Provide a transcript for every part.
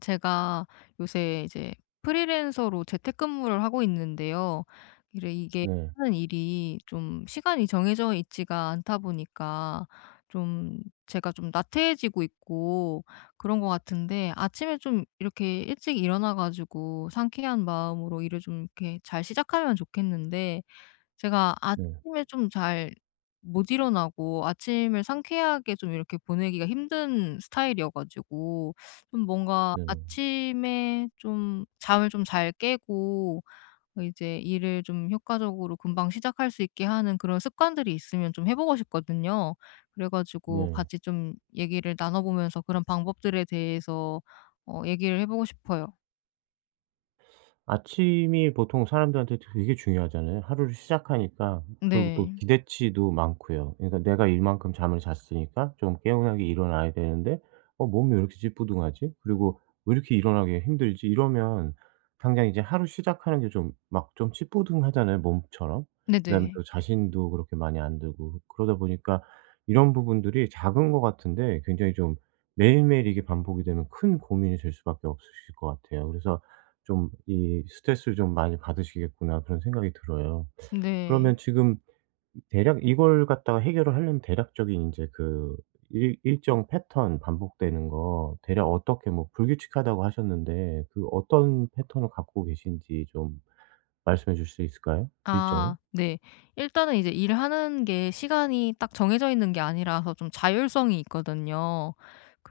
제가 요새 이제 프리랜서로 재택근무를 하고 있는데요. 이래 이게 네. 하는 일이 좀 시간이 정해져 있지가 않다 보니까 좀 제가 좀 나태해지고 있고 그런 것 같은데, 아침에 좀 이렇게 일찍 일어나 가지고 상쾌한 마음으로 일을 좀 이렇게 잘 시작하면 좋겠는데 제가 네. 아침에 좀 잘 못 일어나고 아침을 상쾌하게 좀 이렇게 보내기가 힘든 스타일이어 가지고 좀 뭔가 네. 아침에 좀 잠을 좀 잘 깨고 이제 일을 좀 효과적으로 금방 시작할 수 있게 하는 그런 습관들이 있으면 좀 해 보고 싶거든요. 그래 가지고 네. 같이 좀 얘기를 나눠 보면서 그런 방법들에 대해서 얘기를 해 보고 싶어요. 아침이 보통 사람들한테 되게 중요하잖아요. 하루를 시작하니까. 그리고 또 네. 기대치도 많고요. 그러니까 내가 이만큼 잠을 잤으니까 좀 개운하게 일어나야 되는데 '어 몸이 왜 이렇게 찌뿌둥하지?' 그리고 '왜 이렇게 일어나기가 힘들지?' 이러면 당장 이제 하루 시작하는 게 좀 막 좀 찌뿌둥하잖아요, 몸처럼. 그다음에 네네. 또 자신도 그렇게 많이 안 들고 그러다 보니까 이런 부분들이 작은 것 같은데 굉장히 좀 매일매일 이게 반복이 되면 큰 고민이 될 수밖에 없으실 것 같아요. 그래서 좀 이 '스트레스를 좀 많이 받으시겠구나.' 그런 생각이 들어요. 네. 그러면 지금 대략 이걸 갖다가 해결을 하려면 대략적인 인제 그 일 일정 패턴 반복되는 거 대략 어떻게 뭐 불규칙하다고 하셨는데 그 어떤 패턴을 갖고 계신지 좀 말씀해 주실 수 있을까요? 일정을? 아 네. 일단은 이제 일하는 게 시간이 딱 정해져 있는 게 아니라서 좀 자율성이 있거든요.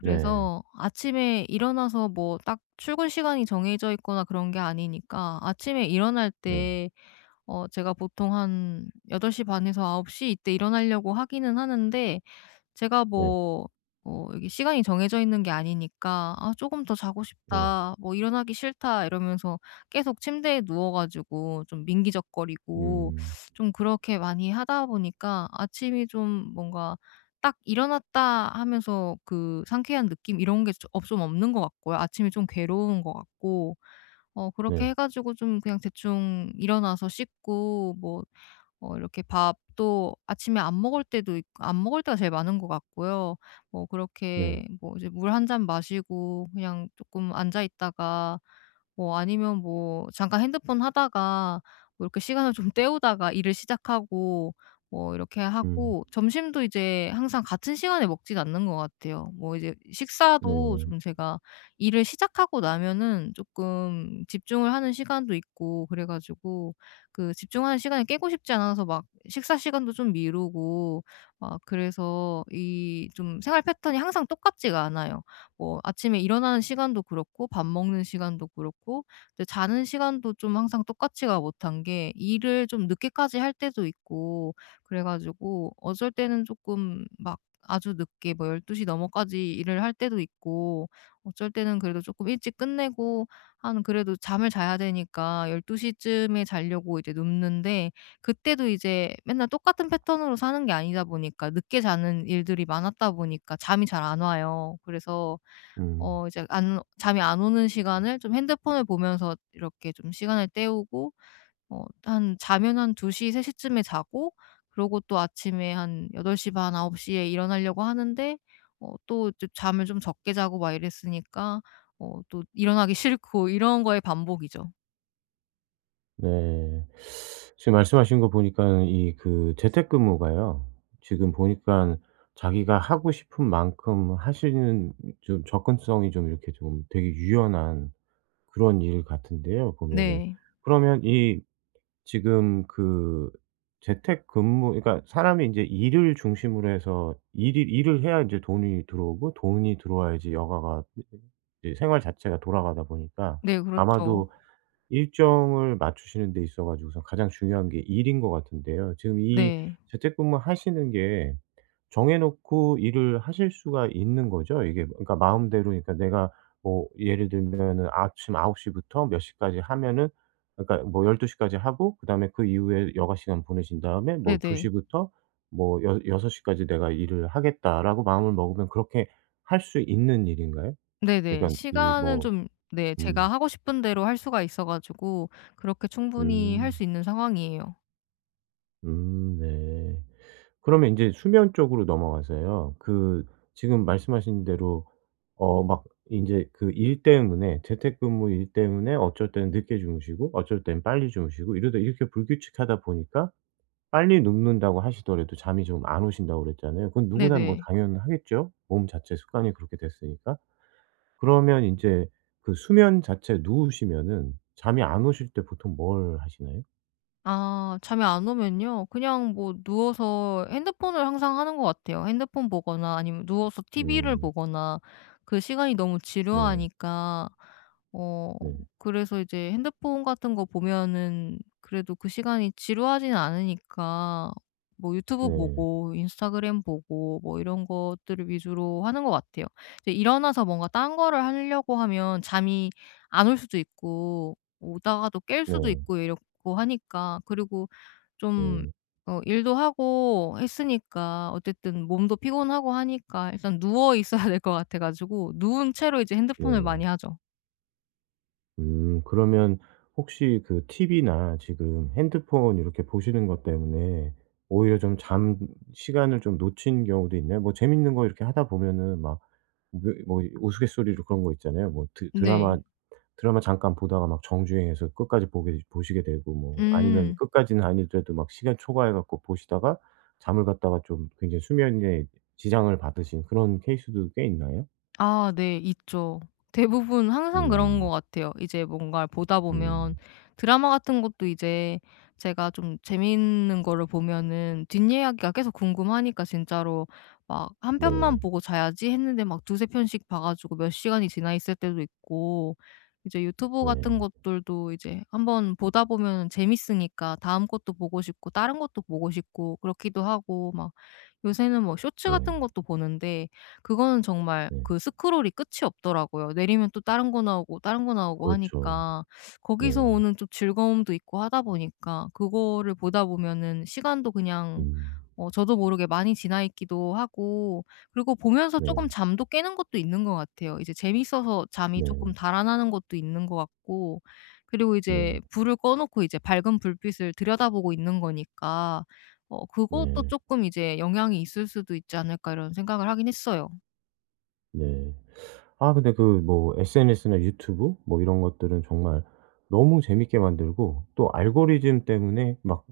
네. 아침에 일어나서 뭐 딱 출근 시간이 정해져 있거나 그런 게 아니니까 아침에 일어날 네. 때 제가 보통 한8시반 에서 9홉시 이때 일어나려고 하기는 하는데, 제가 네. 뭐 이게 시간이 정해져 있는 게 아니니까 '아 금더 자고 네. 싶다. 뭐 일어나기 싫다.' 이러면서 계속 침대에 누워 가지고 좀 민기적거리고 음. 좀 그렇게 많이 하다 보니까 아침이 좀 뭔가 딱 일어났다 하면서 그 상쾌한 느낌 이런 게 좀 없는 것 같고요. 아침이 좀 괴로운 것 같고 그렇게 네. 해 가지고 좀 그냥 대충 일어나서 씻고 뭐 이렇게 밥도 아침에 안 먹을 때가 제일 많은 것 같고요. 뭐 네. 그렇게 뭐 이제 물 한 잔 마시고 그냥 조금 앉아 있다가 뭐 아니면 뭐 잠깐 핸드폰 하다가 뭐 이렇게 시간을 좀 때우다가 일을 시작하고 뭐 이렇게 음. 하고 점심도 이제 항상 같은 시간에 먹진 않는 것 같아요. 뭐 이제 식사도 네. 좀 제가 일을 시작하고 나면은 조금 집중을 하는 시간도 있고 그래 가지고 그 집중하는 시간을 깨고 싶지 않아서 막 식사 시간도 좀 미루고 막 그래서 이 좀 생활 패턴이 항상 똑같지가 않아요. 뭐 아침에 일어나는 시간도 그렇고 밥 먹는 시간도 그렇고 이제 자는 시간도 좀 항상 똑같지가 못한 게 일을 좀 늦게까지 할 때도 있고, 그래 가지고 어쩔 때는 조금 막 아주 늦게 뭐 1 2시 넘어까지 일을 할 때도 있고 어쩔 때는 그래도 조금 일찍 끝내고 한 그래도 잠을 자야 되니까 1 2시 쯤에 자려고 이제 눕는데 그때도 이제 맨날 똑같은 패턴으로 사는 게 아니다 보니까 늦게 자는 일들이 많았다 보니까 잠이 잘 안 와요. 그래서 음. 이제 안 잠이 안 오는 시간을 좀 핸드폰을 보면서 이렇게 좀 시간을 때우고 한 자면 한2시세3 쯤에 자고, 그러고 또 아침에 한8시 반, 9홉시에 일어나려고 하는데 또 이제 잠을 좀 적게 자고 막 이랬으니까 또 일어나기 싫고 이런 거의 반복이죠. 네. 지금 말씀하신 거 보니까 이 그 재택근무가요. 지금 보니까 자기가 하고 싶은 만큼 하시는 좀 접근성이 좀 이렇게 좀 되게 유연한 그런 일 같은데요, 보면은. 네. 그러면 이 지금 그 재택근무, 그러니까 사람이 인제 일을 중심으로 해서 일이 일을 해야 인제 돈이 들어오고 돈이 들어와야지 여가가 이제 생활 자체가 돌아가다 보니까 네 그렇죠. 아마도 일정을 맞추시는 데 있어 가지고서 가장 중요한 게 일인 것 같은데요. 지금 이 네. 재택근무 하시는 게 정해 놓고 일을 하실 수가 있는 거죠? 이게 그러니까 마음대로, 그러니까 내가 뭐 예를 들면은 아침 9홉시 부터 몇 시까지 하면은, 그러니까 뭐 1 2시 까지 하고 그다음에 그 이후에 여가 시간 보내신 다음에 뭐2시 네네. 부터 뭐 여6시 까지 내가 일을 하겠다라고 마음을 먹으면 그렇게 할 수 있는 일인가요? 네네. 그러니까 이 시간은 뭐 좀, 네, 음. 제가 하고 싶은 대로 할 수가 있어 가지고 그렇게 충분히 할 수 음. 있는 상황이에요. 네. 그러면 인제 수면 쪽으로 넘어가서요. 그 지금 말씀하신 대로 막 인제 그 일 때문에, 재택근무 일 때문에 어쩔 때는 늦게 주무시고 어쩔 땐 빨리 주무시고 이러다 이렇게 불규칙하다 보니까 빨리 눕는다고 하시더라도 잠이 좀 안 오신다고 그랬잖아요. 그건 누구나 뭐 네네. 당연하겠죠. 몸 자체 습관이 그렇게 됐으니까. 그러면 인제 그 수면 자체에 누우시면은 잠이 안 오실 때 보통 뭘 하시나요? 아 잠이 안 오면요, 그냥 뭐 누워서 핸드폰을 항상 하는 것 같아요. 핸드폰 보거나 아니면 누워서 TV를 음. 보거나. 그 시간이 너무 네. 지루하니까 어 네. 그래서 이제 핸드폰 같은 거 보면은 그래도 그 시간이 지루하진 않으니까 뭐 유튜브 네. 보고 인스타그램 보고 뭐 이런 것들을 위주로 하는 것 같아요. 이제 일어나서 뭔가 딴 거를 하려고 하면 잠이 안 올 수도 있고 뭐 오다가도 깰 수도 네. 있고 이렇고 하니까, 그리고 좀 네. 일도 하고 했으니까 어쨌든 몸도 피곤하고 하니까 일단 누워 있어야 될 것 같아 가지고 누운 채로 이제 핸드폰을 네. 많이 하죠. 음, 그러면 혹시 그 TV나 지금 핸드폰 이렇게 보시는 것 때문에 오히려 좀 잠 시간을 좀 놓친 경우도 있나요? 뭐 재밌는 거 이렇게 하다 보면은 막 뭐 뭐 우스갯소리로 그런 거 있잖아요. 뭐 드 네. 드라마 드라마 잠깐 보다가 막 정주행해서 끝까지 보게 보시게 되고 뭐 아니면 음. 끝까지는 아니더라도 막 시간 초과해 갖고 보시다가 잠을 갖다가 좀 굉장히 수면에 지장을 받으신 그런 케이스도 꽤 있나요? 아 네. 있죠. 대부분 항상 그런 것 음. 같아요. 이제 뭔가 보다 보면 음. 드라마 같은 것도 이제 제가 좀 재밌는 거를 보면은 뒷이야기가 계속 궁금하니까 진짜로 막 한 편만 네. 보고 자야지 했는데 막 두세 편씩 봐 가지고 몇 시간이 지나 있을 때도 있고, 이제 유튜브 네. 같은 것들도 이제 한번 보다 보면 재밌으니까 다음 것도 보고 싶고 다른 것도 보고 싶고 그렇기도 하고 막, 요새는 뭐 쇼츠 네. 같은 것도 보는데 그거는 정말 네. 그 스크롤이 끝이 없더라고요. 내리면 또 다른 거 나오고 다른 거 나오고 그렇죠. 하니까 거기서 네. 오는 좀 즐거움도 있고 하다 보니까 그거를 보다 보면은 시간도 그냥 음. 저도 모르게 많이 지나 있기도 하고, 그리고 보면서 조 네. 금 잠도 깨는 것도 있는 것 같아요. 이제 재밌어서 잠이 네. 조금 달아나는 것도 있는 것 같고, 그리고 네. 이제 불을 꺼 놓고 이제 밝은 불빛을 들여다보고 있는 거니까 그것도 네. 조금 이제 영향이 있을 수도 있지 않을까 이런 생각을 하긴 했어요. 네. 아 근데 그 뭐 SNS나 유튜브 뭐 이런 것들은 정말 너무 재밌게 만들고 또 알고리즘 때문에 막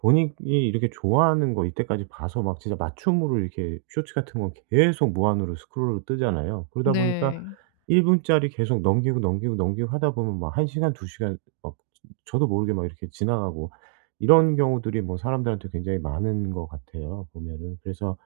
본인이 이렇게 좋아하는 거 이때까지 봐서 막 진짜 맞춤으로 이렇게 쇼츠 같은 건 계속 무한으로 스크롤로 뜨잖아요. 그러다 보니까 네. 1 분짜리 계속 넘기고, 넘기고, 넘기고 하다 보면 막 1 시간, 2 시간 막 저도 모르게 막 이렇게 지나가고 이런 경우들이 뭐 사람들한테 굉장히 많은 것 같아요, 보면은. 그래서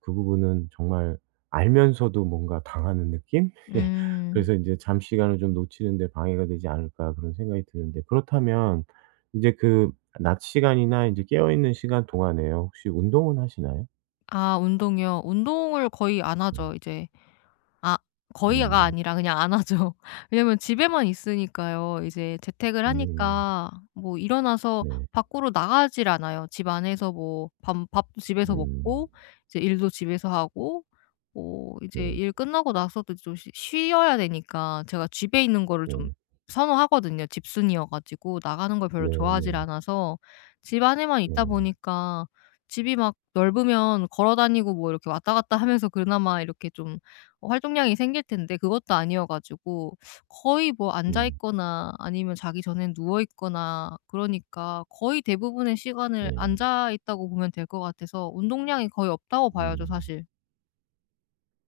그 부분은 정말 알면서도 뭔가 당하는 느낌? 예. 음. 그래서 이제 '잠시간을 좀 놓치는 데 방해가 되지 않을까.' 그런 생각이 드는데, 그렇다면 이제 그 낮 시간이나 이제 깨어 있는 시간 동안에요, 혹시 운동은 하시나요? 아 운동이요? 운동을 거의 안 네. 하죠. 이제 아 거의가 음. 아니라 그냥 안 하죠. 왜냐면 집에만 있으니까요. 이제 재택을 음. 하니까 뭐 일어나서 네. 밖으로 나가질 않아요. 집 안에서 뭐 밥도 집에서 음. 먹고 이제 일도 집에서 하고 뭐 이제 네. 일 끝나고 나서도 좀 쉬 쉬어야 되니까 제가 집에 있는 거를 좀 네. 선호하거든요. 집순이어 가지고 나가는 걸 별로 좋아하질 네네. 않아서 집 안에만 네. 있다 네, 보니까 집이 막 넓으면 걸어 다니고 뭐 이렇게 왔다 갔다 하면서 그나마 이렇게 좀 활동량이 생길 텐데 그것도 아니어 가지고 거의 뭐 앉아 음. 있거나 아니면 자기 전엔 누워 있거나, 그러니까 거의 대부분의 시간을 네. 앉아 있다고 보면 될 것 같아서 운동량이 거의 없다고 봐야죠, 음. 사실.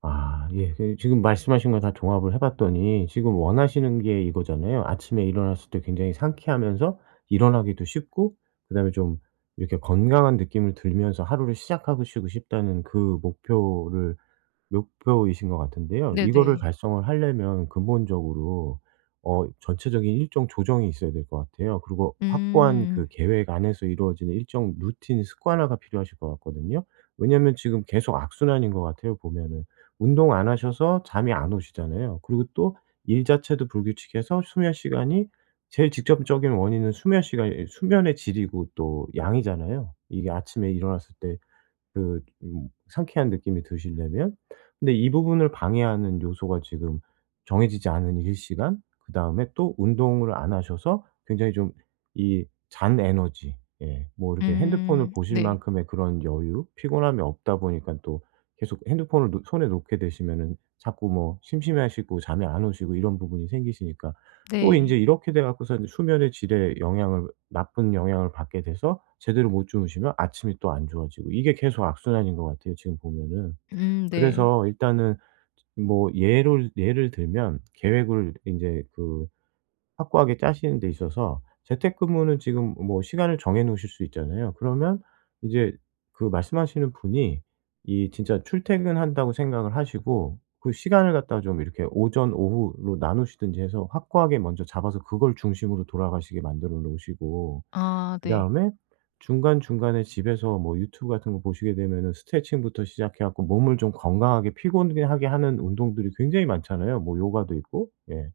아 예. 그 지금 말씀하신 거 다 종합을 해 봤더니 지금 원하시는 게 이거잖아요. 아침에 일어났을 때 굉장히 상쾌하면서 일어나기도 쉽고 그다음에 좀 이렇게 건강한 느낌을 들면서 하루를 시작하고 싶고 싶다는 그 목표를 목표이신 것 같은데요. 이거를 네네. 달성을 하려면 근본적으로 전체적인 일정 조정이 있어야 될 것 같아요. 그리고 확고한 음. 그 계획 안에서 이루어지는 일정 루틴 습관화가 필요하실 것 같거든요. 왜냐하면 지금 계속 악순환인 것 같아요, 보면은. 운동 안 하셔서 잠이 안 오시잖아요. 그리고 또 일 자체도 불규칙해서, 수면 시간이 제일 직접적인 원인은 수면의 질이고 또 양이잖아요. 이게 아침에 일어났을 때 그 상쾌한 느낌이 드시려면, 근데 이 부분을 방해하는 요소가 지금 정해지지 않은 일시간 그다음에 또 운동을 안 하셔서 굉장히 좀 이 잔 에너지, 예 뭐 이렇게 핸드폰을 음. 보실 네. 만큼의 그런 여유, 피곤함이 없다 보니까 또 계속 핸드폰을 놓 손에 놓게 되시면은 자꾸 뭐 심심해하시고 잠이 안 오시고 이런 부분이 생기시니까, 또 네. 인제 이렇게 돼 갖고서 이제 수면의 질에 영향을 나쁜 영향을 받게 돼서 제대로 못 주무시면 아침이 또 안 좋아지고, 이게 계속 악순환인 것 같아요, 지금 보면은. 네. 그래서 일단은 뭐 예를 들면 계획을 인제 그 확고하게 짜시는 데 있어서 재택근무는 지금 뭐 시간을 정해 놓으실 수 있잖아요. 그러면 이제 그 말씀하시는 분이 이 진짜 출퇴근한다고 생각을 하시고 그 시간을 갖다가 좀 이렇게 오전, 오후로 나누시든지 해서 확고하게 먼저 잡아서 그걸 중심으로 돌아가시게 만들어 놓으시고, 아 네. 그다음에 중간중간에 집에서 뭐 유튜브 같은 거 보시게 되면은 스트레칭부터 시작해 갖고 몸을 좀 건강하게 피곤하게 하는 운동들이 굉장히 많잖아요. 뭐 요가도 있고. 예.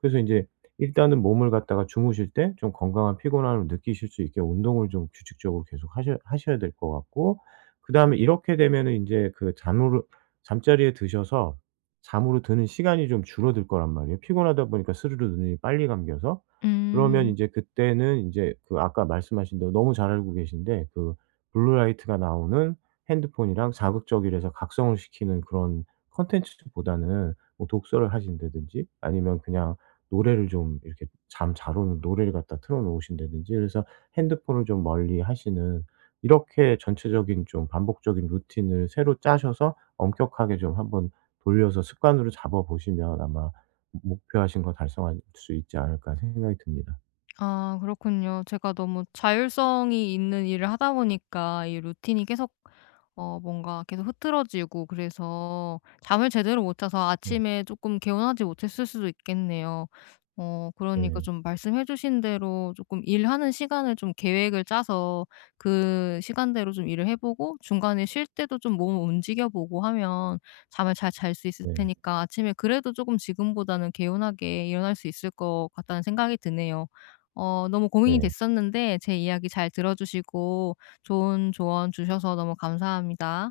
그래서 인제 일단은 몸을 갖다가 주무실 때 좀 건강한 피곤함을 느끼실 수 있게 운동을 좀 규칙적으로 계속 하셔야 될 것 같고, 그다음에 이렇게 되면은 인제 그 잠으로 잠자리에 드셔서 잠으로 드는 시간이 좀 줄어들 거란 말이에요. 피곤하다 보니까 스르르 눈이 빨리 감겨서. 그러면 음. 인제 그때는 인제 그 아까 말씀하신 대로 너무 잘 알고 계신데, 그 블루 라이트가 나오는 핸드폰이랑 자극적이라서 각성을 시키는 그런 콘텐츠보다는 뭐 독서를 하신다든지 아니면 그냥 노래를 좀 이렇게 잠 잘 오는 노래를 갖다 틀어 놓으신다든지 그래서 핸드폰을 좀 멀리 하시는, 이렇게 전체적인 좀 반복적인 루틴을 새로 짜셔서 엄격하게 좀 한번 돌려서 습관으로 잡아 보시면 아마 목표하신 거 달성할 수 있지 않을까 생각이 듭니다. 아 그렇군요. 제가 너무 자율성이 있는 일을 하다 보니까 이 루틴이 계속 뭔가 계속 흐트러지고 그래서 잠을 제대로 못 자서 네. 아침에 조금 개운하지 못했을 수도 있겠네요. 그러니까 네. 좀 말씀해 주신 대로 조금 일하는 시간을 좀 계획을 짜서 그 시간대로 좀 일을 해 보고 중간에 쉴 때도 좀 몸을 움직여 보고 하면 잠을 잘 잘 수 있을 네. 테니까 아침에 그래도 조금 지금보다는 개운하게 일어날 수 있을 것 같다는 생각이 드네요. 너무 고민이 네. 됐었는데 제 이야기 잘 들어 주시고 좋은 조언 주셔서 너무 감사합니다.